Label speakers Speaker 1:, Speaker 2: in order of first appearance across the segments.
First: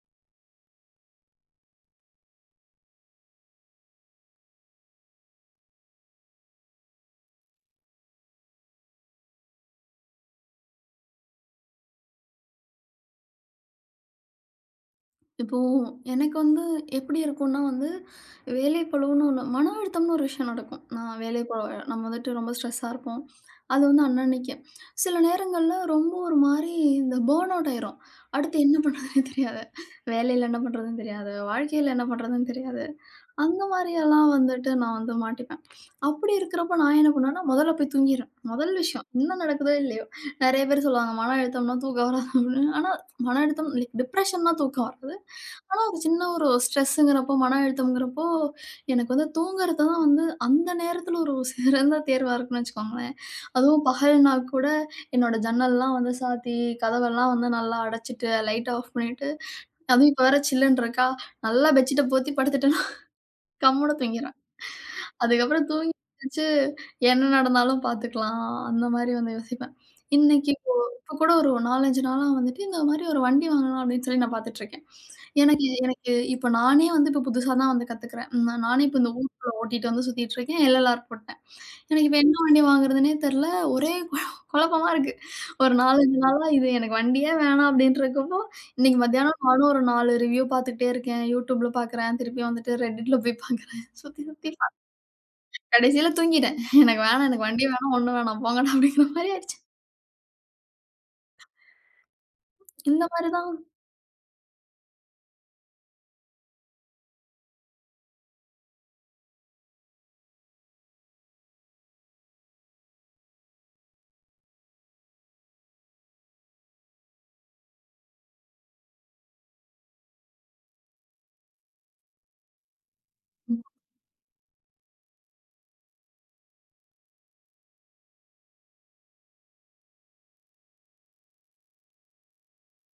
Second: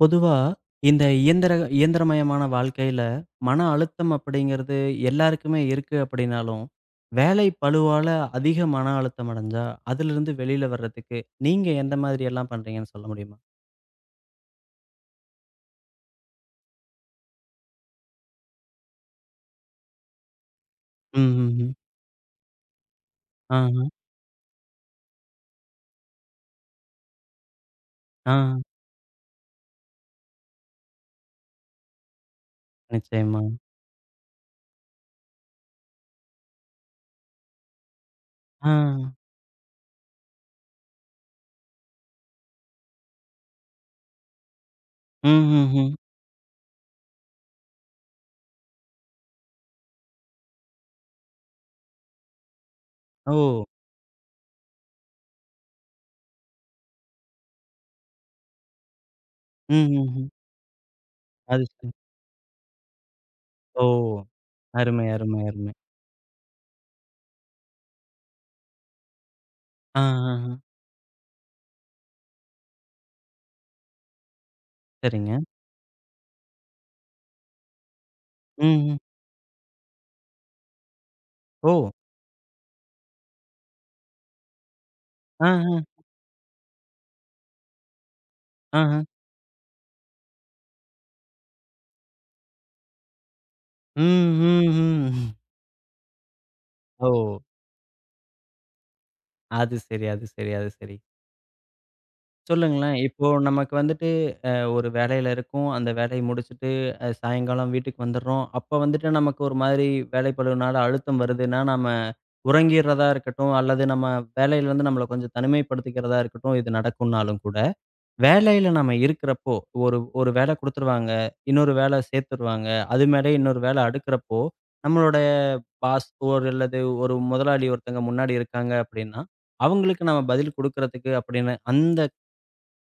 Speaker 1: பொதுவா இந்த இயந்திரமயமான வாழ்க்கையில மன அழுத்தம் அப்படிங்கிறது எல்லாருக்குமே இருக்கு அப்படின்னாலும் வேலை பளுவால அதிக மன அழுத்தம் அடைஞ்சா அதிலிருந்து வெளியில வர்றதுக்கு நீங்க எந்த மாதிரி எல்லாம் பண்றீங்கன்னு சொல்ல முடியுமா?
Speaker 2: இப்போ எனக்கு வந்து எப்படி இருக்கும்னா வந்து, வேலைப்பளுவுன்னு ஒண்ணு மன அழுத்தம்னு ஒரு விஷயம் நடக்கும்.
Speaker 1: ம்,
Speaker 2: நான்
Speaker 1: ம்,
Speaker 2: வேலைப்பளு
Speaker 1: ம்.
Speaker 2: நம்ம வந்துட்டு ரொம்ப ஸ்ட்ரெஸ்ஸா இருப்போம்.
Speaker 1: ஆ,
Speaker 2: அது வந்து அன்னன்னைக்கு. சில நேரங்கள்ல ரொம்ப ஒரு மாரி இந்த பர்ன் அவுட் ஆயிரும்.
Speaker 1: ஆ,
Speaker 2: அடுத்து
Speaker 1: ஆ.
Speaker 2: என்ன பண்றதுன்னே தெரியாது. வேலையில என்ன பண்றதுன்னு தெரியாது. வாழ்க்கையில என்ன பண்றதுன்னு தெரியாது.
Speaker 1: நிச்சயமா.
Speaker 2: அந்த மாரியெல்லாம் வந்துட்டு நான் வந்து மாட்டிப்பேன். அப்படி இருக்கிறப்ப நான் என்ன பண்ணுவேன்னா, முதல்ல போய் தூங்கிருவேன்.
Speaker 1: ஆ.
Speaker 2: முதல் விஷயம். என்ன நடக்குதோ இல்லையோ. நெறைய பேர் சொல்லுவாங்க, மன அழுத்தம்னா தூக்கம் வராது அப்படின்னு. ஆனா மன அழுத்தம் லைக் டிப்ரஷன்னா தூக்கம் வராது.
Speaker 1: ம், ம்,
Speaker 2: ஆனா,
Speaker 1: ம்.
Speaker 2: ஒரு சின்ன ஒரு ஸ்ட்ரெஸ்ஸுங்கிறப்போ, மன அழுத்தம்ங்கிறப்போ, எனக்கு வந்து தூங்குறது தான் வந்து அந்த நேரத்துல ஒரு சிறந்த தேர்வா இருக்குன்னு வச்சுக்கோங்களேன்.
Speaker 1: ஓ!
Speaker 2: அதுவும் பகல்னா கூட என்னோட ஜன்னல்லாம் வந்து சாத்தி, கதவெல்லாம் வந்து நல்லா அடைச்சிட்டு, லைட்ட ஆஃப் பண்ணிட்டு,
Speaker 1: ம், ம்,
Speaker 2: அதுவும் இப்ப
Speaker 1: ம்.
Speaker 2: வேற சில்லுன்னு இருக்கா,
Speaker 1: அது
Speaker 2: நல்லா
Speaker 1: சரி.
Speaker 2: பெட்ஷீட்ட போத்தி படுத்துட்டேன்னா
Speaker 1: ஓ!
Speaker 2: கம்முனு தூங்கிறேன்.
Speaker 1: அருமை, அருமை,
Speaker 2: அதுக்கப்புறம்
Speaker 1: அருமை.
Speaker 2: தூங்கி எந்திரிச்சு என்ன நடந்தாலும் பாத்துக்கலாம், அந்த மாரி வந்து யோசிப்பேன்.
Speaker 1: ஆ, ஆ,
Speaker 2: இன்னைக்கு
Speaker 1: ஆ.
Speaker 2: இப்போ இப்ப கூட ஒரு 4, 5 நாளா வந்துட்டு இந்த மாரி ஒரு வண்டி வாங்கலாம் அப்படின்னு சொல்லி நான் பாத்துட்டுருக்கேன்.
Speaker 1: சரிங்க.
Speaker 2: எனக்கு எனக்கு இப்ப நானே வந்து இப்ப புதுசா தான் வந்து கத்துக்கிறேன். நான்
Speaker 1: ம்,
Speaker 2: நானே
Speaker 1: ம்.
Speaker 2: இப்ப இந்த ஊருக்குள்ள ஓட்டிட்டு வந்து சுத்திட்டு இருக்கேன். எல்எல்ஆர் போட்டேன்.
Speaker 1: ஓ!
Speaker 2: எனக்கு இப்ப என்ன வண்டி வாங்குறதுன்னே தெரியல. ஒரே குழ குழப்பமா இருக்கு.
Speaker 1: ஆ,
Speaker 2: ஒரு
Speaker 1: ஆ,
Speaker 2: 4, 5 நாளா இது எனக்கு வண்டியே வேணாம் அப்டின்ட்டு இருக்கப்போ,
Speaker 1: ஆ,
Speaker 2: இன்னைக்கு
Speaker 1: ஆ.
Speaker 2: மத்தியானம் நானும் ஒரு 4 ரிவ்யூ பாத்துக்கிட்டே இருக்கேன். YouTubeல பாக்குறேன். திருப்பி வந்துட்டு Redditல போய் பாக்குறேன். சுத்தி
Speaker 1: ம்,
Speaker 2: சுத்தி
Speaker 1: ம்,
Speaker 2: பாத்து
Speaker 1: ம்.
Speaker 2: கடைசில தூங்கிட்டேன். எனக்கு
Speaker 1: ஓ!
Speaker 2: வேணாம், எனக்கு வண்டி வேணாம், ஒண்ணும் வேணாம் போங்கடா அப்டிங்கிற மாரி ஆயிடுச்சு.
Speaker 1: அது சரி, அது சரி, அது சரி. சொல்லுங்களேன்.
Speaker 2: இந்த
Speaker 1: இப்போ
Speaker 2: மாரி தான்.
Speaker 1: நமக்கு வந்துட்டு ஒரு வேலையில இருக்கோம். அந்த வேலைய முடிச்சுட்டு சாயங்காலம் வீட்டுக்கு வந்துடுறோம். அப்ப வந்துட்டு நமக்கு ஒரு மாதிரி வேலைப்பளுவினால அழுத்தம் வருதுன்னா, நம்ம உறங்கிறதா இருக்கட்டும், அல்லது நம்ம வேலையிலேருந்து நம்மள கொஞ்சம் தனிமைப்படுத்திக்கிறதா இருக்கட்டும், இது நடக்கும்னாலும் கூட, வேலையில நம்ம இருக்கிறப்போ, ஒரு ஒரு வேலை குடுத்துருவாங்க. இன்னொரு வேலை சேர்த்துருவாங்க. அது மேலே இன்னொரு வேலை அடுக்குறப்போ, நம்மளோட பாஸ் ஒரு அல்லது ஒரு முதலாளி ஒருத்தங்க முன்னாடி இருக்காங்க அப்படின்னா, அவங்களுக்கு நம்ம பதில் குடுக்குறதுக்கு அப்படின்னு அந்த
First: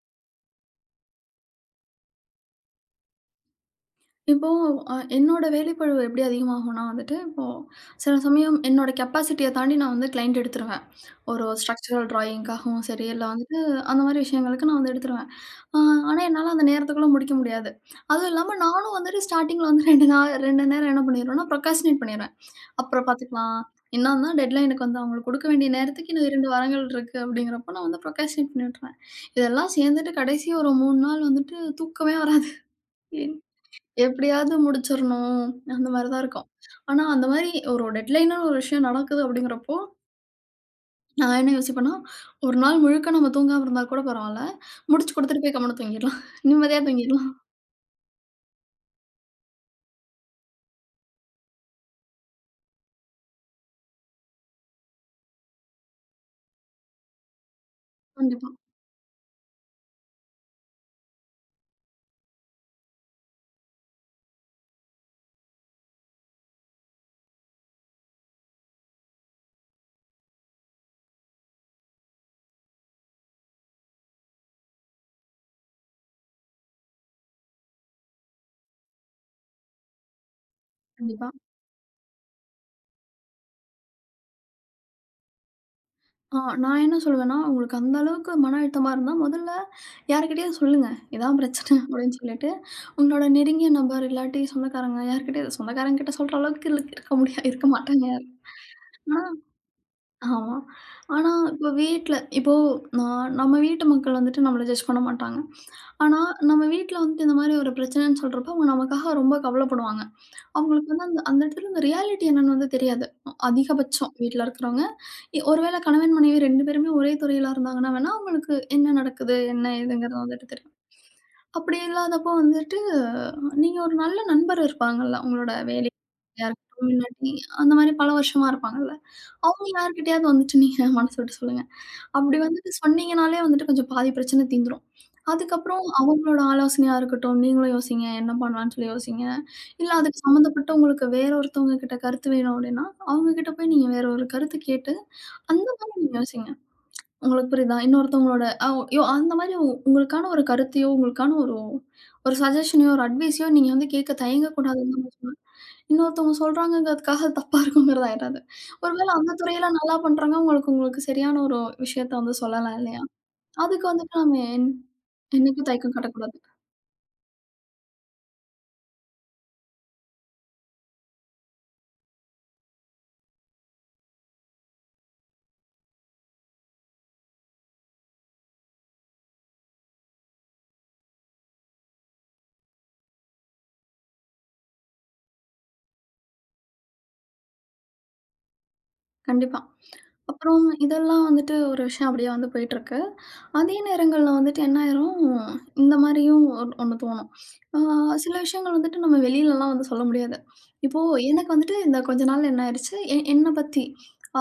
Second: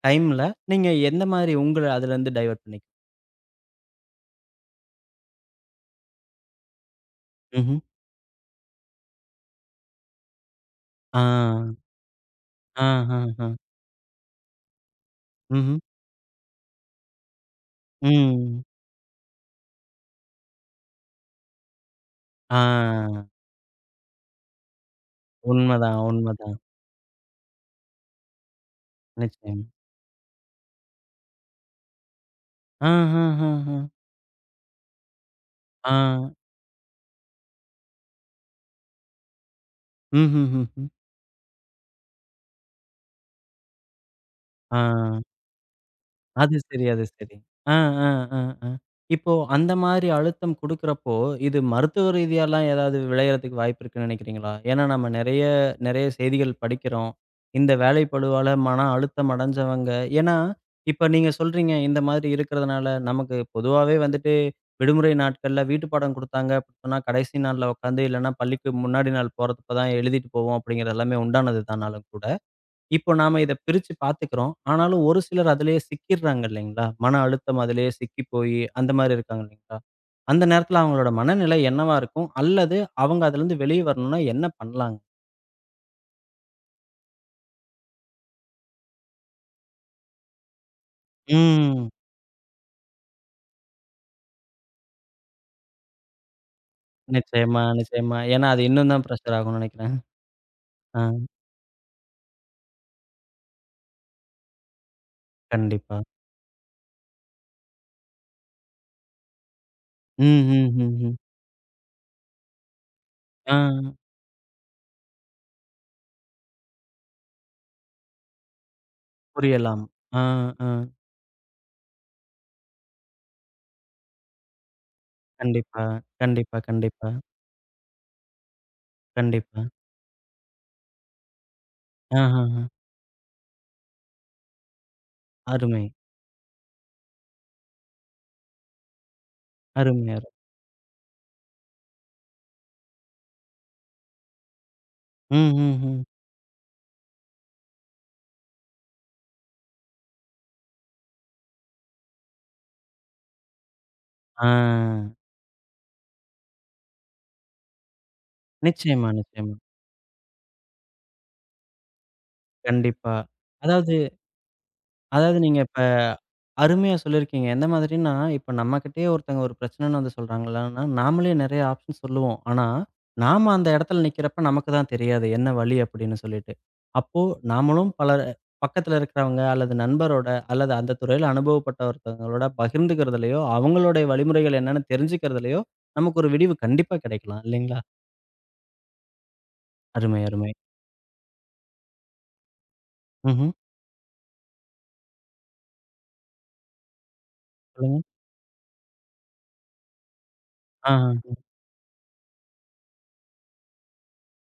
Speaker 1: டைம்ல நீங்க எந்த மாரி உங்கள அதுலருந்து டைவர்ட் பண்ணிக்.
Speaker 2: இப்போ என்னோட வேலைப்பளுவு எப்படி அதிகமாகும்னா வந்துட்டு, இப்போ
Speaker 1: ம்ஹ்ம்.
Speaker 2: சில சமயம் என்னோட கெப்பாசிட்டிய தாண்டி நான் வந்து கிளையண்ட் எடுத்துருவேன்.
Speaker 1: ஆ.
Speaker 2: ஒரு ஸ்ட்ரக்சரல் டிராயிங்க்காகவும்
Speaker 1: ஆ,
Speaker 2: சரி,
Speaker 1: ஆ,
Speaker 2: இல்ல
Speaker 1: ஆ.
Speaker 2: வந்துட்டு அந்த மாரி விஷயங்களுக்கு நான் வந்து எடுத்துருவேன்.
Speaker 1: ம்ஹ்ம்.
Speaker 2: அ ஆனா, என்னால அந்த நேரத்துக்குள்ள முடிக்க முடியாது. அதுவும் இல்லாம
Speaker 1: ம்.
Speaker 2: நானும் வந்துட்டு ஸ்டார்ட்டிங்ல வந்து 2 நேரம் என்ன பண்ணிருவேன்னா, ப்ரொக்ராஸ்டினேட் பண்ணிருவேன். அப்புறம்
Speaker 1: ஆ.
Speaker 2: பார்த்துக்கலாம். இன்னும் தான் டெட்லைனுக்கு வந்து அவங்களுக்கு குடுக்க வேண்டிய
Speaker 1: உண்மதான்,
Speaker 2: நேரத்துக்கு இன்னும் 2
Speaker 1: உண்மதான்.
Speaker 2: வாரங்கள் இருக்கு அப்படிங்கிறப்போ, நான் வந்து ப்ரொக்ராஸ்டினேட் பண்ணி விட்டுருவேன்.
Speaker 1: நிச்சயமா.
Speaker 2: இதெல்லாம் சேர்ந்துட்டு கடைசி ஒரு 3 நாள் வந்துட்டு தூக்கமே வராது.
Speaker 1: ஆ, ஆ, ஆ, ஆ.
Speaker 2: எப்படியாவது முடிச்சிரணும். அந்த
Speaker 1: ஆ.
Speaker 2: மாரி தான் இருக்கும். ஆனா, அந்த மாரி ஒரு டெட்லைனா ஒரு விஷயம் நடக்குது அப்படிங்கிறப்போ,
Speaker 1: ம்ஹ்ஹ்ஹ்ம்.
Speaker 2: நான் என்ன யோசிப்பேன்னா, ஒரு நாள் முழுக்க நம்ம தூங்காம இருந்தா கூட பரவால்ல.
Speaker 1: ஆ.
Speaker 2: முடிச்சு குடுத்துட்டு போய் கம்முனு தூங்கிடலாம்.
Speaker 1: அது
Speaker 2: நிம்மதியா
Speaker 1: சரி, அது
Speaker 2: தூங்கிடலாம்.
Speaker 1: சரி. ஆ, ஆ, ஆ, ஆ. இப்போ அந்த மாரி அழுத்தம் குடுக்குறப்போ, இது மருத்துவ ரீதியாலாம் ஏதாவது விளையறதுக்கு வாய்ப்பு இருக்குன்னு நெனைக்கிறீங்களா? ஏன்னா நம்ம நெறைய நெறைய செய்திகள் படிக்கிறோம். இந்த வேலை பளுவால
Speaker 2: கண்டிப்பா,
Speaker 1: மன அழுத்தம் அடைஞ்சவங்க ஏன்னா, இப்ப நீங்க சொல்றீங்க இந்த மாதிரி இருக்கிறதுனால, நமக்கு பொதுவாவே வந்துட்டு விடுமுறை நாட்கள்ல வீட்டு பாடம் குடுத்தாங்க அப்டி சொன்னா, கடைசி நாள்ல உட்காந்து இல்லன்னா பள்ளிக்கு முன்னாடி நாள் போறப்ப தான் எழுதிட்டு போவோம் அப்படிங்கிறது எல்லாமே உண்டானது தானாலும் கூட. இப்போ நாம இத பிரிச்சு பார்த்துக்கிறோம். ஆனாலும் ஒரு சிலர் அதிலேயே சிக்கிர்றாங்க இல்லைங்களா? மன அழுத்தம் அதிலேயே சிக்கி போயி, அந்த மாரி இருக்காங்க இல்லைங்களா? அந்த நேரத்துல அவங்களோட
Speaker 2: கண்டிப்பா.
Speaker 1: மனநிலை என்னவா இருக்கும்? அல்லது அவங்க அதுலருந்து வெளிய வரணும்னா என்ன பண்ணலாங்க?
Speaker 2: நான் என்ன சொல்லுவேன்னா, உங்களுக்கு அந்த அளவுக்கு மன அழுத்தமா இருந்தா முதல்ல யார்கிட்டயாவது சொல்லுங்க. இதான் பிரச்சனை
Speaker 1: ம்.
Speaker 2: அப்படின்னு சொல்லிட்டு, உங்களோட நெருங்கிய நபர் இல்லாட்டி சொந்தக்காரங்க யார்கிட்டயாவது சொந்தக்காரங்க கிட்ட சொல்ற அளவுக்கு இருக்க முடியாது
Speaker 1: நிச்சயமா,
Speaker 2: இருக்க மாட்டாங்க
Speaker 1: நிச்சயமா.
Speaker 2: யாரும்.
Speaker 1: ஏன்னா அது இன்னும் தான்
Speaker 2: ஆனா
Speaker 1: பிரஷர் ஆகும்னு நெனைக்கிறேன்.
Speaker 2: ஆமா.
Speaker 1: ஆ,
Speaker 2: ஆனா, இப்போ வீட்ல இப்போ நம்ம வீட்டு மக்கள் வந்துட்டு நம்மள ஜட்ஜ் பண்ண மாட்டாங்க.
Speaker 1: கண்டிப்பா.
Speaker 2: ஆனா, நம்ம வீட்ல வந்துட்டு இந்த மாரி ஒரு பிரச்சனைன்னு சொல்றப்போ, அவங்க நமக்காக ரொம்ப கவலைப்படுவாங்க.
Speaker 1: ம், ம்,
Speaker 2: அவங்களுக்கு
Speaker 1: ம்,
Speaker 2: வந்து
Speaker 1: ம்.
Speaker 2: அந்த அந்த இடத்துல இந்த ரியாலிட்டி என்னன்னு வந்து தெரியாது.
Speaker 1: ஆ,
Speaker 2: அதிகபட்சம் வீட்ல இருக்கிறவங்க, ஒருவேளை கணவன், மனைவி 2 பேருமே ஒரே துறையில இருந்தாங்கன்னா வேணா, அவங்களுக்கு என்ன நடக்குது, என்ன
Speaker 1: புரியலாம். ஆ,
Speaker 2: ஏதுங்கிறது வந்துட்டு
Speaker 1: ஆ.
Speaker 2: தெரியும். அப்படி இல்லாதப்போ வந்துட்டு, நீங்க ஒரு நல்ல நண்பர் இருப்பாங்கல்ல, உங்களோட
Speaker 1: கண்டிப்பா,
Speaker 2: வேலையா
Speaker 1: கண்டிப்பா,
Speaker 2: இருக்கட்டும்,
Speaker 1: கண்டிப்பா,
Speaker 2: இல்லாட்டி அந்த மாரி பல வருஷமா இருப்பாங்கல்ல.
Speaker 1: கண்டிப்பா.
Speaker 2: அவங்க யார்கிட்டயாவது வந்துட்டு நீங்க மனசு விட்டு சொல்லுங்க. அப்படி
Speaker 1: ஆஹஹ.
Speaker 2: வந்துட்டு சொன்னீங்கனாலே வந்துட்டு கொஞ்சம் பாதி பிரச்சனை தீந்துரும்.
Speaker 1: அருமை,
Speaker 2: அதுக்கப்புறம் அவங்களோட ஆலோசனையா இருக்கட்டும், நீங்களும் யோசிங்க. என்ன பண்ணலான்னு சொல்லி யோசிங்க. இல்ல
Speaker 1: அருமை, அருமை.
Speaker 2: அதுக்கு சம்மந்தப்பட்ட உங்களுக்கு வேற ஒருத்தவங்க கிட்ட கருத்து வேணும் அப்படின்னா, அவங்க கிட்ட போய் நீங்க வேற ஒரு கருத்து கேட்டு,
Speaker 1: ம்,
Speaker 2: அந்த
Speaker 1: ம்,
Speaker 2: மாதிரி
Speaker 1: ம்.
Speaker 2: நீங்க யோசிங்க. உங்களுக்கு புரியுதா? இன்னொருத்தவங்களோட அ யோ அந்த மாரி உங்களுக்கான ஒரு கருத்தையோ, உங்களுக்கான ஒரு ஒரு சஜஷனையோ, ஒரு அட்வைஸையோ நீங்க வந்து கேட்க தயங்கக்கூடாதுன்னு தான்
Speaker 1: ஆ.
Speaker 2: நான் சொல்லுவேன். இன்னொருத்தவங்க சொல்றாங்கங்கிறதுக்காக அது தப்பா இருக்குங்கிறது ஆயிடாது. ஒரு
Speaker 1: நிச்சயமா,
Speaker 2: வேளை அந்த
Speaker 1: நிச்சயமா.
Speaker 2: துறையில நல்லா பண்றாங்க, உங்களுக்கு உங்களுக்கு சரியான ஒரு விஷயத்த வந்து சொல்லலாம் இல்லையா?
Speaker 1: கண்டிப்பா.
Speaker 2: அதுக்கு
Speaker 1: அதாவது
Speaker 2: வந்துட்டு நம்ம என்
Speaker 1: அதாவது நீங்க
Speaker 2: என்னைக்கும்
Speaker 1: இப்ப
Speaker 2: தயக்கம் காட்டக்கூடாது.
Speaker 1: அருமையா சொல்லியிருக்கீங்க. எந்த மாதிரின்னா, இப்ப நம்மகிட்டயே ஒருத்தங்க ஒரு பிரச்சனைன்னு வந்து சொல்றாங்களான்னா, நாமளே நெறைய ஆப்ஷன் சொல்லுவோம். ஆனா, நாம அந்த இடத்துல நிக்கிறப்ப நமக்கு தான் தெரியாது என்ன வழி அப்படின்னு சொல்லிட்டு. அப்போ நாமளும் பலர் பக்கத்துல இருக்கிறவங்க அல்லது நண்பரோட அல்லது அந்த துறையில அனுபவப்பட்ட ஒருத்தவங்களோட பகிர்ந்துக்கிறதுலயோ, அவங்களுடைய வழிமுறைகள் என்னன்னு தெரிஞ்சுக்கிறதுலயோ, நமக்கு ஒரு விடிவு கண்டிப்பா கிடைக்கலாம் இல்லைங்களா?
Speaker 2: கண்டிப்பா.
Speaker 1: அருமை, அருமை.
Speaker 2: அப்புறம் இதெல்லாம் வந்துட்டு ஒரு விஷயம் அப்படியே வந்து போயிட்டுருக்கு.
Speaker 1: ம்ஹ்ம்.
Speaker 2: அதே நேரங்கள்ல வந்துட்டு என்ன ஆயிரும், இந்த மாரியும் ஒண்ணு தோணும். ஆ
Speaker 1: சொல்லுங்க.
Speaker 2: சில விஷயங்கள் வந்துட்டு நம்ம வெளிலலாம் வந்து சொல்ல முடியாது.
Speaker 1: ஆ.
Speaker 2: இப்போ எனக்கு வந்துட்டு இந்த கொஞ்ச நாள் என்ன ஆயிருச்சு, என்ன பத்தி,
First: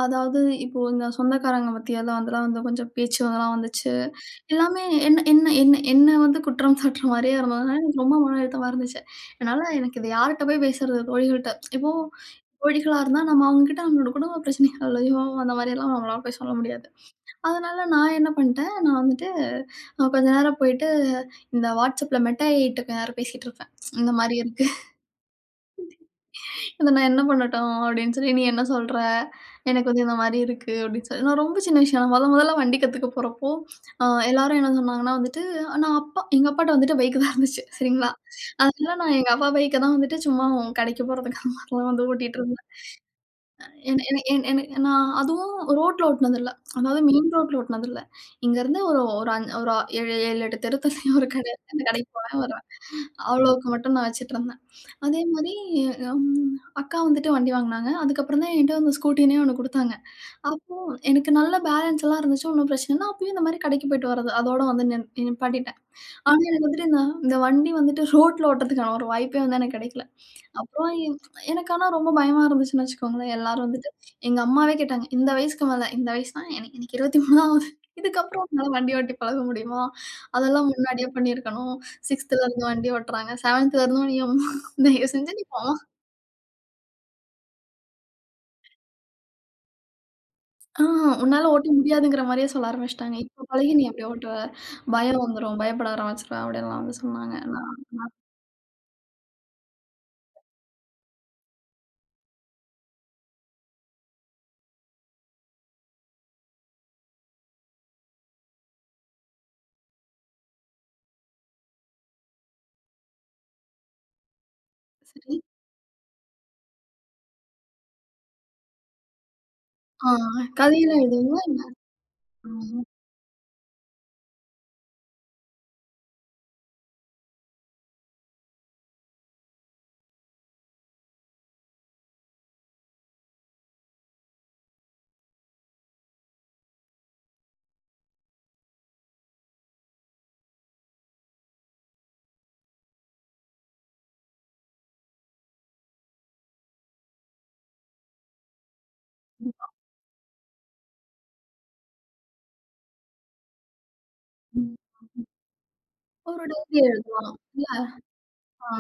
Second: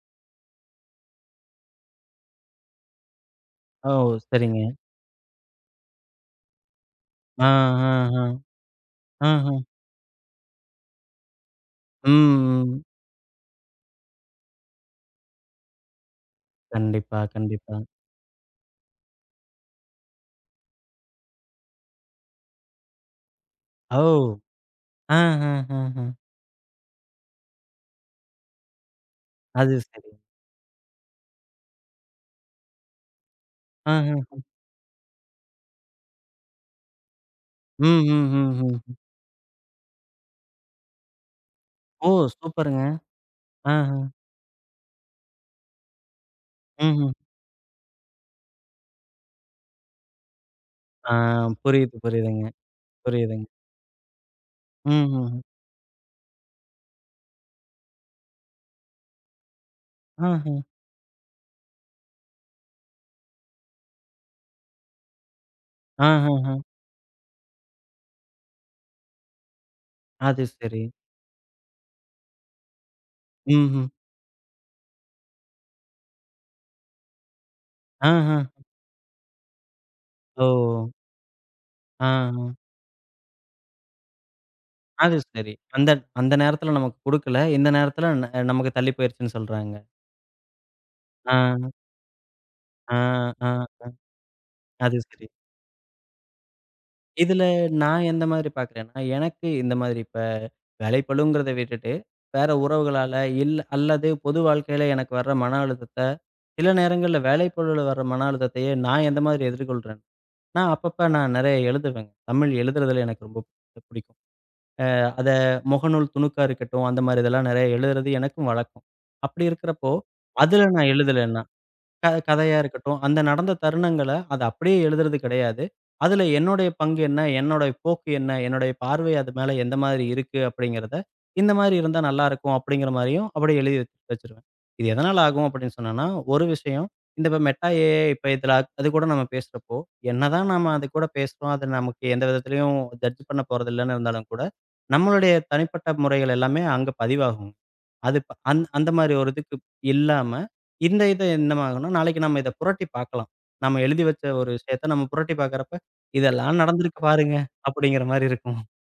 Speaker 2: அதாவது இப்போ இந்த சொந்தக்காரங்க மத்தியலாம் அதெல்லாம் வந்துலாம் வந்து கொஞ்சம் பேச்சு அதெல்லாம்
Speaker 1: ஆ.
Speaker 2: வந்துச்சு.
Speaker 1: ஓ! சரிங்க.
Speaker 2: எல்லாமே என்ன என்ன என்ன என்ன வந்து குற்றம் சாட்டுற மாரியே
Speaker 1: ஆ,
Speaker 2: இருந்ததுனால
Speaker 1: ஆ,
Speaker 2: எனக்கு ரொம்ப மன
Speaker 1: ஆ.
Speaker 2: அழுத்தமா இருந்துச்சு.
Speaker 1: ஆஹ.
Speaker 2: அதனால எனக்கு இது யார்ட்ட போய் பேசுறது தோழிகள்ட்ட. இப்போ
Speaker 1: ம், ம்.
Speaker 2: தோழிகளா இருந்தா நம்ம அவங்ககிட்ட நம்மளோட குடும்ப பிரச்சனைகள்லயோ, அந்த மாரியெல்லாம் நம்மளால போய் சொல்ல முடியாது.
Speaker 1: கண்டிப்பா, கண்டிப்பா.
Speaker 2: அதனால நான் என்ன பண்ணிட்டேன், நான் வந்துட்டு கொஞ்ச நேரம் போயிட்டு இந்த WhatsAppல மெட்டா ஏஐட்ட கொஞ்ச நேரம் பேசிட்டு இருப்பேன்.
Speaker 1: ஓ!
Speaker 2: இந்த மாரி இருக்கு.
Speaker 1: ஆ, ஹ, ஹ, ஹ.
Speaker 2: இத நான் என்ன பண்ணட்டும்? அப்படின்னு சொல்லி, "நீ என்ன சொல்ற?
Speaker 1: அது
Speaker 2: எனக்கு வந்து
Speaker 1: சரி.
Speaker 2: இந்த மாரி இருக்கு" அப்படின்னு சொல்லி நான் ரொம்ப சின்ன விஷயம். நான் மொதல்ல வண்டி கத்துக்க போறப்போ, அ
Speaker 1: ஆஹ.
Speaker 2: எல்லாரும் என்ன சொன்னாங்கன்னா வந்துட்டு, நான் அப்பா எங்க அப்பாட்ட வந்துட்டு பைக் தான் இருந்துச்சு.
Speaker 1: ம்,
Speaker 2: சரிங்களா?
Speaker 1: ம், ம், ம்.
Speaker 2: அதனால நான் எங்க அப்பா பைக்க தான் வந்துட்டு சும்மா கடைக்கு போறதுக்கு அந்த மாரிலாம் வந்து
Speaker 1: ஓ!
Speaker 2: ஓட்டிட்டு இருந்தேன்.
Speaker 1: சூப்பருங்க. ஆஹ.
Speaker 2: என என என் எனக்கு நான் அதுவும் ரோட்ல ஓட்டுனதில்ல. அதாவது
Speaker 1: ம்ஹ்ம்.
Speaker 2: மெயின் ரோட்ல ஓட்டுனதில்ல. இங்கருந்து ஒரு ஒரு அஞ் ஒரு 7, 7, 8 தெரு தள்ளி
Speaker 1: ஆ,
Speaker 2: ஒரு கடை இருக்கு. அந்த
Speaker 1: புரியுது,
Speaker 2: கடைக்கு போவேன்,
Speaker 1: புரியுதுங்க.
Speaker 2: வருவேன்.
Speaker 1: புரியுதுங்க.
Speaker 2: அவ்வளவுக்கு மட்டும் நான் வச்சுட்டுருந்தேன். அதே
Speaker 1: ம்ஹ்ம்.
Speaker 2: மாரி ம் அக்கா வந்துட்டு வண்டி வாங்குனாங்க. அதுக்கப்புறம் தான் என்ட்ட வந்து ஸ்கூட்டினே ஒண்ணு குடுத்தாங்க.
Speaker 1: ஆஹ.
Speaker 2: அப்போ எனக்கு நல்ல பேலன்ஸ் எல்லாம் இருந்துச்சு. ஒண்ணும் பிரச்சனை இல்ல. அப்பயும் இந்த மாரி கடைக்கு போயிட்டு வர்றது. அதோட வந்து நிப்பாட்டிட்டேன். ஆனா
Speaker 1: ஆஹஹ.
Speaker 2: எனக்கு வந்துட்டு இந்த இந்த வண்டி வந்துட்டு ரோட்ல ஓட்டுறதுக்கான ஒரு வாய்ப்பே வந்து எனக்கு கிடைக்கல.
Speaker 1: அது சரி.
Speaker 2: அப்புறம் என் எனக்கு ஆனா ரொம்ப பயமா இருந்துச்சுன்னு வச்சுக்கோங்களேன். எல்லாரும்
Speaker 1: ம்ஹ்ம்.
Speaker 2: வந்துட்டு எங்க அம்மாவே கேட்டாங்க. இந்த வயசுக்கு மேல இந்த வயசுனா எனக்கு எனக்கு 23 தான் ஆகுது.
Speaker 1: ஆஹ.
Speaker 2: இதுக்கப்புறம் உன்னால வண்டி ஓட்டி பழக முடியுமா?
Speaker 1: ஓ!
Speaker 2: அதெல்லாம் முன்னாடியே பண்ணியிருக்கணும்.
Speaker 1: ஆஹ.
Speaker 2: 6த்துல இருந்து வண்டி ஓட்டுறாங்க. 7த்துல இருந்தும் நீ அம்மா தயவு
Speaker 1: அது
Speaker 2: செஞ்சு நீ
Speaker 1: சரி.
Speaker 2: போம்மா.
Speaker 1: அந்த அந்த நேரத்துல நமக்கு குடுக்கல. இந்த நேரத்துல நமக்கு தள்ளி போயிருச்சுன்னு சொல்றாங்க.
Speaker 2: ஆ உன்னால ஓட்ட
Speaker 1: ஆ,
Speaker 2: முடியாதுங்கிற மாரியே சொல்ல
Speaker 1: ஆ,
Speaker 2: ஆரம்பிச்சுட்டாங்க. இப்ப
Speaker 1: ஆ.
Speaker 2: பழகி நீ எப்படி ஓட்டுவ?
Speaker 1: அது
Speaker 2: பயம்
Speaker 1: சரி.
Speaker 2: வந்துரும். பயப்பட ஆரம்பிச்சுருவ அப்படின்லாம் வந்து சொன்னாங்க.
Speaker 1: இதுல
Speaker 2: நான்
Speaker 1: நான்
Speaker 2: நான்
Speaker 1: எந்த மாதிரி பார்க்குறேன்னா, எனக்கு இந்த மாதிரி இப்ப வேலைப்பளுங்கிறத விட்டுட்டு, வேற உறவுகளால அல்லது பொது வாழ்க்கையில எனக்கு வர்ற மன அழுத்தத்த, சில நேரங்கள்ல வேலைப்பளுல வர்ற மன அழுத்தத்தையே நான் எந்த மாதிரி எதிர்கொள்றேன். நான் அப்பப்ப நான் நெறைய எழுதுவேங்க. தமிழ் எழுதுறதுல எனக்கு ரொம்ப பிடிக்கும். அத
Speaker 2: சரி.
Speaker 1: முகநூல் துணுக்கா இருக்கட்டும், அந்த மாதிரி இதெல்லாம் நெறைய எழுதுறது எனக்கும் வழக்கம். அப்படி இருக்கிறப்போ,
Speaker 2: ஆ
Speaker 1: அதுல நான்
Speaker 2: கதையெல்லாம்
Speaker 1: எழுதல.
Speaker 2: எழுதுவீங்க?
Speaker 1: கதையா
Speaker 2: ம்.
Speaker 1: இருக்கட்டும், அந்த நடந்த தருணங்கள அத அப்படியே எழுதுறது கிடையாது. அதுல என்னுடைய பங்கு என்ன? என்னுடைய போக்கு என்ன? என்னுடைய பார்வை அது மேல எந்த மாதிரி இருக்கு? அப்படிங்கிறத, இந்த மாரி இருந்தா நல்லாருக்கும் அப்படிங்கிற மாரியும் அப்படியே எழுதி வச்சு வச்சுருவேன். இது எதனால ஆகும் அப்படின்னு சொன்னேன்னா, ஒரு விஷயம் இந்த இப்ப மெட்டா ஏஐ இப்ப இதுல அது கூட நம்ம பேசுறப்போ, என்னதான் நாம அது கூட பேசுறோம், அது நமக்கு எந்த விதத்திலயும் ஜட்ஜ் பண்ண போறதில்லன்னு இருந்தாலும் கூட, நம்மளுடைய தனிப்பட்ட முறைகள் எல்லாமே அங்க பதிவாகும். அது ப அந் அந்த மாரி ஒரு இதுக்கு இல்லாம, இந்த இத என்ன ஆகும்னா, நாளைக்கு நம்ம இத புரட்டி பார்க்கலாம். நம்ம எழுதி வச்ச ஒரு
Speaker 2: ம்.
Speaker 1: விஷயத்த நம்ம புரட்டி பார்க்கிறப்ப,
Speaker 2: ஒரு
Speaker 1: இதெல்லாம்
Speaker 2: டைரி
Speaker 1: நடந்திருக்கு
Speaker 2: எழுதலாம்.
Speaker 1: பாருங்க,
Speaker 2: இல்ல?
Speaker 1: அப்படிங்கிற மாரி இருக்கும்.
Speaker 2: ஆ.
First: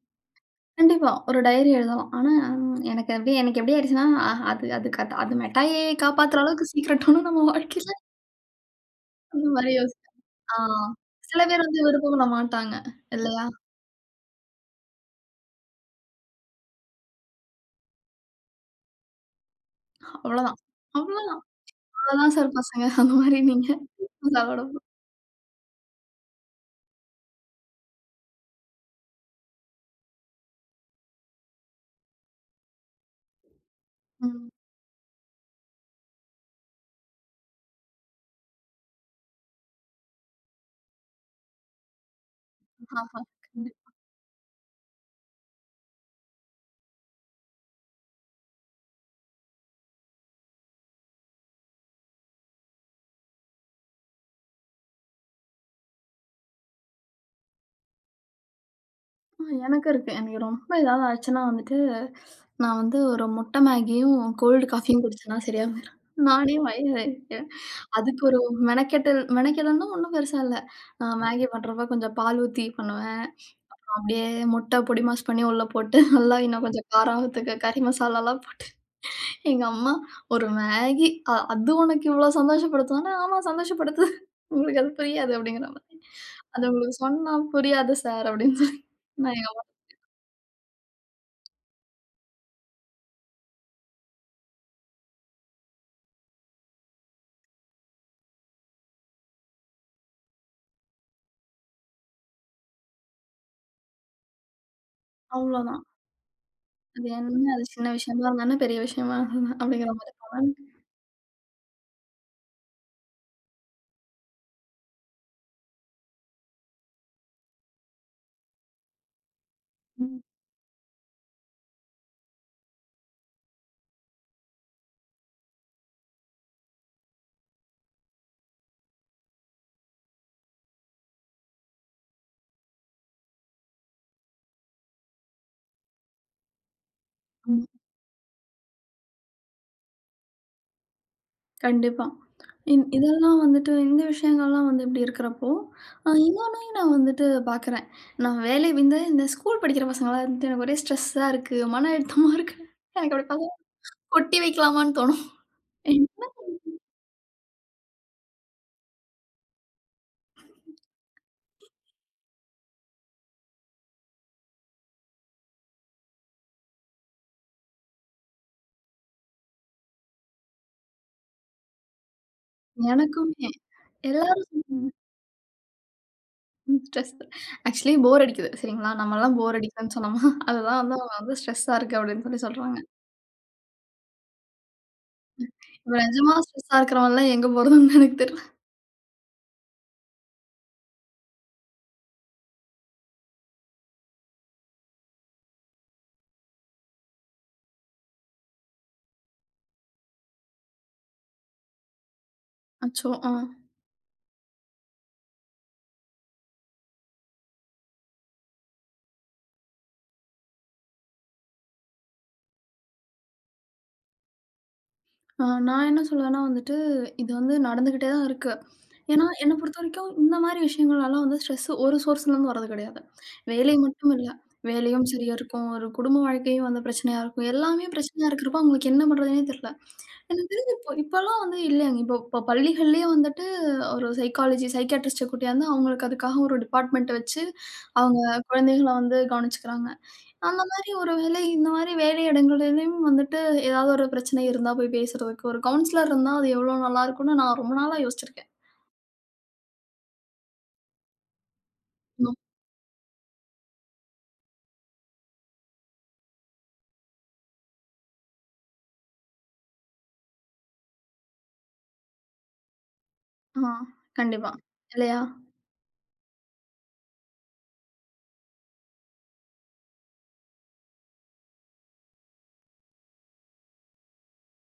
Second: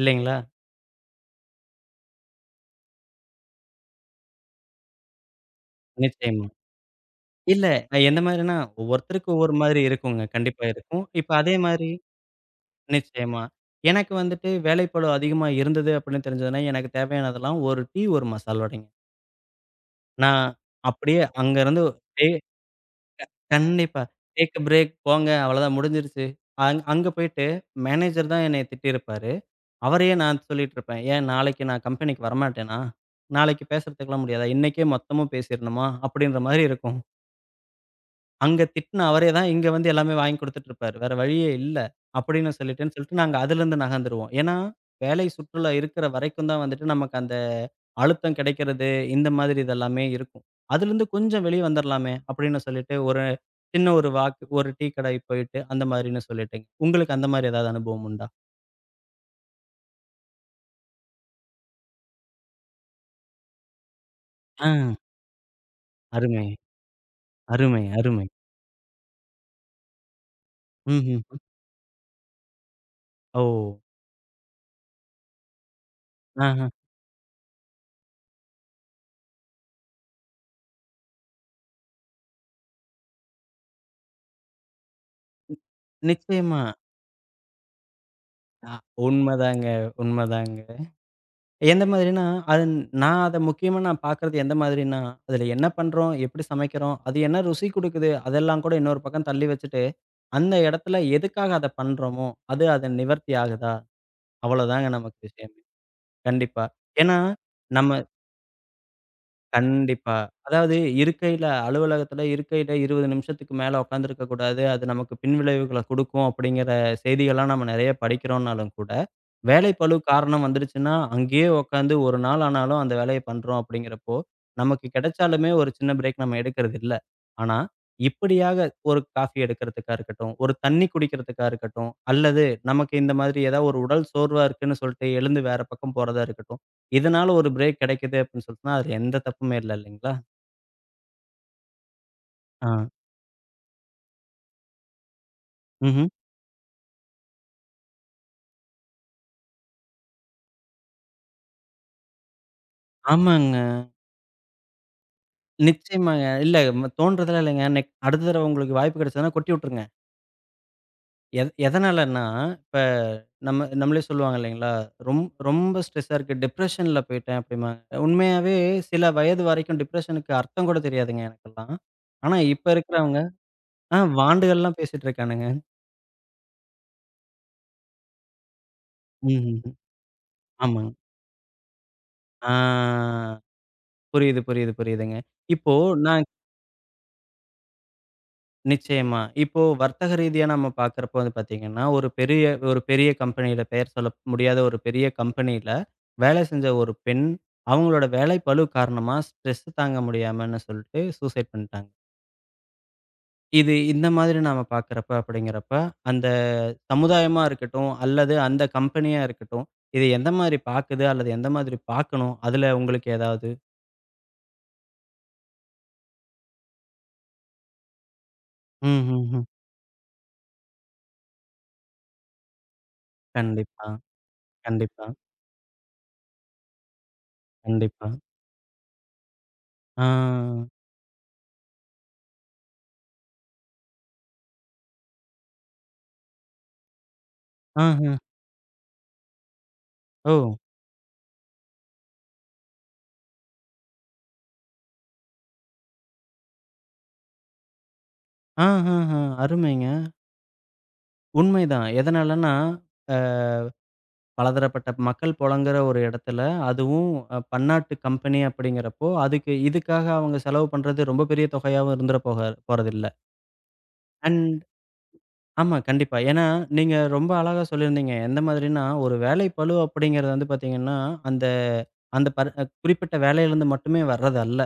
Speaker 1: இல்லைங்களா?
Speaker 2: கண்டிப்பா. ஒரு டைரி எழுதலாம். ஆனா ம், எனக்கு அப்படியே எனக்கு எப்படி ஆயிடுச்சுன்னா, அ அது அதுக்கு அது கத- அது மிட்டாயை காப்பாத்துற
Speaker 1: நிச்சயமா.
Speaker 2: அளவுக்கு சீக்ரெட் ஒண்ணும் நம்ம
Speaker 1: இல்ல
Speaker 2: வாழ்க்கையில
Speaker 1: எந்த மாரின்னா, ஒவ்வொருத்தருக்கு
Speaker 2: அந்த
Speaker 1: ஒவ்வொரு
Speaker 2: மாரி
Speaker 1: மாரி
Speaker 2: யோசி
Speaker 1: இருக்குங்க.
Speaker 2: ஆ
Speaker 1: கண்டிப்பா இருக்கும். இப்ப
Speaker 2: சில
Speaker 1: அதே
Speaker 2: பேர் வந்து
Speaker 1: மாரி
Speaker 2: விருப்பப்பட மாட்டாங்க.
Speaker 1: நிச்சயமா.
Speaker 2: இல்லையா?
Speaker 1: எனக்கு வந்துட்டு வேலைப்பளு அதிகமா இருந்தது அப்படின்னு தெரிஞ்சதுன்னா, எனக்கு தேவையானதெல்லாம் ஒரு டீ, ஒரு மசால் வடைங்க. நான்
Speaker 2: அவ்வளோதான்.
Speaker 1: அப்படியே
Speaker 2: அவ்வளோதான்.
Speaker 1: அங்கருந்து டே
Speaker 2: அவ்வளோதான் சார் பசங்க. அந்த மாரி நீங்க
Speaker 1: கண்டிப்பா. டேக்
Speaker 2: அதோட
Speaker 1: அ
Speaker 2: போ-
Speaker 1: பிரேக் போங்க. அவ்வளதான் முடிஞ்சிருச்சு. அங்க போயிட்டு மேனேஜர் தான் என்னைய திட்டியிருப்பாரு. அவரையே நான் சொல்லிட்டுருப்பேன். "ஏன் நாளைக்கு நான் கம்பெனிக்கு வரமாட்டேனா? நாளைக்கு பேசுறதுக்கெல்லாம் முடியாதா?
Speaker 2: ம்.
Speaker 1: இன்னைக்கே மொத்தமும் பேசிரணுமா?" அப்படின்ற மாரி இருக்கும். அங்க திட்ன அவரே தான் இங்க வந்து எல்லாமே வாங்கி குடுத்துட்டுருப்பாரு. வேற வழியே இல்ல. அப்படின்னு சொல்லிட்டேன்னு சொல்லிட்டு
Speaker 2: ஆமா.
Speaker 1: நாங்க அதுலருந்து
Speaker 2: கண்டிப்பா.
Speaker 1: நகர்ந்துருவோம். ஏன்னா, வேலை சுற்றுலா இருக்கிற வரைக்கும் தான் வந்துட்டு நமக்கு அந்த அழுத்தம் கிடைக்கிறது, இந்த மாதிரி இது எல்லாமே இருக்கும். அதுலருந்து கொஞ்சம் வெளிய வந்துரலாமே! அப்படின்னு சொல்லிட்டு, ஒரு சின்ன ஒரு வாக் ஒரு டீ கடைக்கு போயிட்டு, அந்த மாரின்னு சொல்லிட்டீங்க. உங்களுக்கு அந்த மாரி ஏதாவது அனுபவம் உண்டா?
Speaker 2: எனக்கு இருக்கு. எனக்கு ரொம்ப ஏதாவது ஆச்சுன்னா வந்துட்டு, நான் வந்து ஒரு முட்டை மேகியும், கோல்டு
Speaker 1: ஆ.
Speaker 2: காஃபியும் குடிச்சேன்னா சரியா போயிரும்.
Speaker 1: அருமை,
Speaker 2: நானே வயிறு
Speaker 1: அருமை,
Speaker 2: அதுக்கு
Speaker 1: அருமை.
Speaker 2: ஒரு மெனக்கெடல்னா ஒண்ணும் பெருசா இல்ல. நான்
Speaker 1: ம்ஹ்ம்.
Speaker 2: மேகி பண்றப்ப கொஞ்சம் பால் ஊத்தி பண்ணுவேன்.
Speaker 1: ஓ!
Speaker 2: அப்படியே முட்டை பொடி மாஸ் பண்ணி உள்ள போட்டு, நல்லா இன்னும்
Speaker 1: ஆஹ.
Speaker 2: கொஞ்சம் காரம் ஆவறதுக்கு கறி மசாலாலாம் போட்டு, எங்க அம்மா "ஒரு மேகி அது உனக்கு இவ்ளோ சந்தோஷப்படுத்தும்னா?" "ஆமா சந்தோஷப்படுத்துது. உங்களுக்கு அது புரியாது." அப்படிங்கிற மாரி.
Speaker 1: நிச்சயமா.
Speaker 2: "அது உங்களுக்கு சொன்னா புரியாது சார்" அப்படின்னு
Speaker 1: அ
Speaker 2: சொல்லி நான் எங்க அம்மா
Speaker 1: உண்மதாங்க, உண்மதாங்க. எந்த மாதிரின்னா, அது நான் அத முக்கியமா நான் பார்க்குறது எந்த மாதிரின்னா, அதில என்ன பண்றோம்? எப்படி சமைக்கிறோம்? அது என்ன ருசி குடுக்குது? அதெல்லாம் கூட இன்னொரு பக்கம் தள்ளி வச்சுட்டு, அந்த இடத்துல எதுக்காக அத பண்றோமோ, அது அத நிவர்த்தி ஆகுதா? அவ்வளோதாங்க நமக்கு விஷயமே.
Speaker 2: அவ்வளோதான்.
Speaker 1: கண்டிப்பா.
Speaker 2: அது
Speaker 1: ஏன்னா,
Speaker 2: என்ன அது சின்ன
Speaker 1: நம்ம
Speaker 2: விஷயமா இருந்தாலும் பெரிய விஷயமா இருந்தது அப்படிங்கிற மாரி
Speaker 1: கண்டிப்பா. அதாவது இருக்கையில அலுவலகத்துல இருக்கையில 20 நிமிஷத்துக்கு மேல உட்கார்ந்திருக்க கூடாது. அது நமக்கு பின்விளைவுகள குடுக்கும் அப்படிங்கிற செய்திகள்லாம் நம்ம நெறைய படிக்கிறோம்னாலும் கூட, வேலைப்பளு
Speaker 2: ம்,
Speaker 1: காரணம் வந்துருச்சுன்னா, அங்கேயே உட்காந்து 1 நாள் ஆனாலும் அந்த வேலைய பண்றோம் அப்படிங்கிறப்போ, நமக்கு கிடைச்சாலுமே ஒரு சின்ன பிரேக் நம்ம எடுக்கிறது இல்ல. ஆனா, இப்படியாக ஒரு காஃபி எடுக்கிறதுக்கா இருக்கட்டும், ஒரு தண்ணி குடிக்கிறதுக்கா இருக்கட்டும், அல்லது நமக்கு இந்த மாதிரி ஏதாவது ஒரு உடல் சோர்வா இருக்குன்னு சொல்லிட்டு எழுந்து வேற பக்கம் போறதா இருக்கட்டும். இதனால ஒரு
Speaker 2: ம்.
Speaker 1: பிரேக் கிடைக்குது அப்படின்னு சொல்லிட்டுனா, அதுல எந்த தப்புமே இல்ல இல்லைங்களா?
Speaker 2: கண்டிப்பா.
Speaker 1: ஆ.
Speaker 2: இதெல்லாம் வந்துட்டு இந்த விஷயங்கள்லாம் வந்து இப்படி இருக்கிறப்போ,
Speaker 1: ம்ஹ்ம்.
Speaker 2: இன்னொன்னையும் நான் வந்துட்டு பார்க்குறேன். நான் வேலை இந்த இந்த ஸ்கூல் படிக்கிற பசங்கலாம் வந்துட்டு எனக்கு ஒரே ஸ்ட்ரெஸ்ஸா இருக்கு, மன அழுத்தமா இருக்கு. எனக்கு அப்படி பார்த்தா
Speaker 1: ஆமாங்க.
Speaker 2: கொட்டி வைக்கலாமான்னு தோணும்.
Speaker 1: நிச்சயமாங்க. இல்ல ம தோன்றதெல்லாம் இல்லைங்க. அடுத்த தடவ உங்களுக்கு வாய்ப்பு கிடைச்சதுன்னா கொட்டி விட்டுருங்க. எதனாலன்னா, இப்ப நம்ம நம்மளே சொல்லுவாங்க இல்லைங்களா? ரொம்ப ஸ்ட்ரெஸ்ஸா இருக்கு. டிப்ரஷன்ல போயிட்டேன் அப்படிம்பாங்க. உண்மையாவே சில வயது வரைக்கும் டிப்ரஷனுக்கு அர்த்தம் கூட தெரியாதுங்க எனக்கெல்லாம். ஆனா இப்ப இருக்கிறவங்க
Speaker 2: எனக்குமே.
Speaker 1: ஆ
Speaker 2: எல்லாரும்
Speaker 1: வாண்டுகள்லாம்
Speaker 2: சொல்லுவாங்க.
Speaker 1: பேசிட்டு இருக்கானுங்க.
Speaker 2: ம் ஸ்ட்ரெஸ் ஆக்சுவலி போர் அடிக்குது. சரிங்களா? நம்மலாம் போர்
Speaker 1: ம்ஹ்ம்.
Speaker 2: அடிக்குதுன்னு சொன்னோமா, அதுதான்
Speaker 1: ஆமாங்க.
Speaker 2: வந்து அவங்க வந்து ஸ்ட்ரெஸ்ஸா இருக்கு அப்படின்னு சொல்லி சொல்றாங்க.
Speaker 1: ஆ, புரியுது, புரியுது, புரியுதுங்க. இப்போ
Speaker 2: இப்ப
Speaker 1: நான்
Speaker 2: நிஜமா ஸ்ட்ரெஸ்ஸா இருக்கிறவன்லாம் எங்க போறதுன்னு எனக்கு தெரியல.
Speaker 1: நிச்சயமா. இப்போ வர்த்தக ரீதியா நம்ம பார்க்கிறப்போ வந்து பார்த்தீங்கன்னா, ஒரு பெரிய ஒரு பெரிய கம்பெனியில பெயர் சொல்ல முடியாத ஒரு பெரிய கம்பெனியில வேலை செஞ்ச ஒரு பெண், அவங்களோட வேலை பளு காரணமா ஸ்ட்ரெஸ் தாங்க முடியாமன்னு சொல்ட்டு சூசைட் பண்ணிட்டாங்க.
Speaker 2: அச்சோ! ஆ.
Speaker 1: இது இந்த மாதிரி நாம பார்க்கிறப்ப அப்படிங்கிறப்ப, அந்த சமுதாயமா இருக்கட்டும், அல்லது அந்த கம்பெனியா இருக்கட்டும், இது எந்த மாதிரி பார்க்குது அல்லது எந்த மாதிரி பார்க்கணும்? அதுல உங்களுக்கு ஏதாவது
Speaker 2: நான் என்ன சொல்லுவேன்னா வந்துட்டு, இது வந்து நடந்துகிட்டே தான் இருக்கு.
Speaker 1: ம்,
Speaker 2: ஏன்னா,
Speaker 1: ம், ம்.
Speaker 2: என்ன பொறுத்தவரைக்கும் இந்த மாரி விஷயங்கள்லாம் வந்து ஸ்ட்ரெஸ் ஒரு சோர்ஸ்லருந்து வரது கிடையாது. வேலை
Speaker 1: கண்டிப்பா,
Speaker 2: மட்டும் இல்ல.
Speaker 1: கண்டிப்பா,
Speaker 2: வேலையும் சரியா இருக்கும். ஒரு குடும்ப வாழ்க்கையும் வந்து பிரச்சனையா இருக்கும். எல்லாமே
Speaker 1: கண்டிப்பா.
Speaker 2: பிரச்சனையா இருக்கிறப்போ அவங்களுக்கு என்ன பண்றதுன்னே தெரியல. எனக்கு
Speaker 1: ஆ.
Speaker 2: தெரிஞ்சு இப்போ இப்பலாம் வந்து இல்லைங்க. இப்போ இப்போ பள்ளிகள்லயே வந்துட்டு ஒரு சைக்காலஜி, சைக்கியாட்ரிஸ்ட்ட கூட்டியாந்து அவங்களுக்கு அதுக்காக ஒரு டிபார்ட்மெண்ட் வச்சு
Speaker 1: ஆஹ.
Speaker 2: அவங்க குழந்தைகள வந்து கவனிச்சுக்கிறாங்க.
Speaker 1: ஓ!
Speaker 2: அந்த மாரி ஒரு வேளை இந்த மாரி வேலை இடங்களிலும் வந்துட்டு ஏதாவது ஒரு பிரச்சனை இருந்தா போய் பேசுறதுக்கு, ஒரு கவுன்சிலர் இருந்தா அது எவ்வளோ நல்லாருக்கும்னு நான் ரொம்ப நாளா யோசிச்சிருக்கேன்.
Speaker 1: ஆஹஹ! அருமைங்க. உண்மைதான்.
Speaker 2: ம்.
Speaker 1: எதனாலன்னா, அ பலதரப்பட்ட மக்கள் புழங்குற ஒரு இடத்துல, அதுவும் பன்னாட்டு கம்பெனி அப்படிங்கிறப்போ, அதுக்கு இதுக்காக அவங்க செலவு பண்றது ரொம்ப பெரிய தொகையாவும் இருந்துற போக போறதில்ல.
Speaker 2: ஆ. கண்டிப்பா.
Speaker 1: அண்ட்
Speaker 2: இல்லையா?
Speaker 1: ஆமா, கண்டிப்பா. ஏன்னா, நீங்க ரொம்ப அழகா சொல்லியிருந்தீங்க. எந்த மாதிரின்னா, ஒரு வேலை பளு அப்படிங்கிறது வந்து பார்த்தீங்கன்னா, அந்த அந்த பர் குறிப்பிட்ட வேலையிலருந்து மட்டுமே வர்றது அல்ல.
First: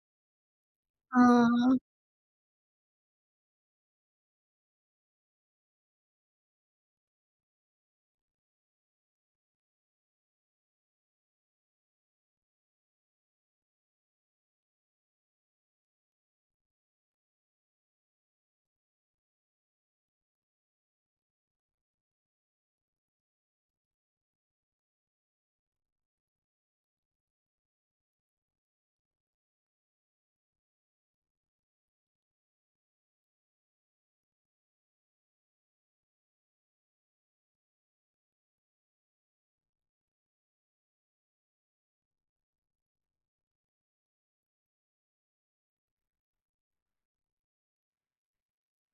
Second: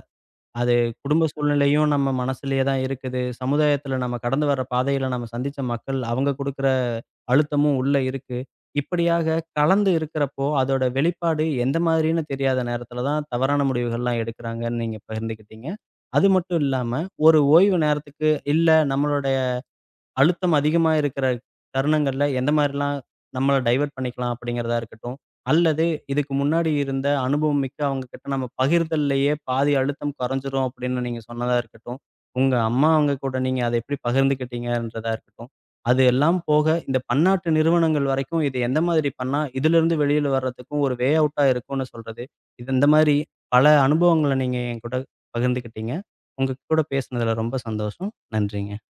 Speaker 1: அது
Speaker 2: ஆ.
Speaker 1: குடும்ப சூழ்நிலையும் நம்ம மனசுலயே தான் இருக்குது. சமுதாயத்துல நம்ம கடந்து வர பாதையில நம்ம சந்திச்ச மக்கள், அவங்க குடுக்குற அழுத்தமும் உள்ள இருக்கு. இப்படியாக கலந்து இருக்கிறப்போ, அதோட வெளிப்பாடு எந்த மாதிரின்னு தெரியாத நேரத்துல தான் தவறான முடிவுகள்லாம் எடுக்குறாங்கன்னு நீங்க பகிர்ந்துக்கிட்டீங்க. அது மட்டும் இல்லாம, ஒரு ஓய்வு நேரத்துக்கு இல்ல நம்மளோட அழுத்தம் அதிகமா இருக்கிற தருணங்கள்ல எந்த மாரிலாம் நம்மள டைவர்ட் பண்ணிக்கலாம் அப்படிங்கிறதா இருக்கட்டும். அல்லது இதுக்கு முன்னாடி இருந்த அனுபவம் மிக்க அவங்க கிட்ட நம்ம பகிர்தல்லயே பாதி அழுத்தம் குறைஞ்சிரும் அப்படின்னு நீங்க சொன்னதா இருக்கட்டும். உங்க அம்மா அவங்க கூட நீங்க அத எப்படி பகிர்ந்துக்கிட்டீங்கன்றதா இருக்கட்டும். அது எல்லாம் போக இந்த பன்னாட்டு நிறுவனங்கள் வரைக்கும் இது எந்த மாதிரி பண்ணா இதிலிருந்து வெளியில வர்றதுக்கும் ஒரு வே அவுட்டா இருக்கும்னு சொல்றது. இது இந்த மாரி பல அனுபவங்கள நீங்க என் கூட பகிர்ந்துக்கிட்டீங்க. உங்க கூட பேசுனதுல ரொம்ப சந்தோஷம். நன்றிங்க.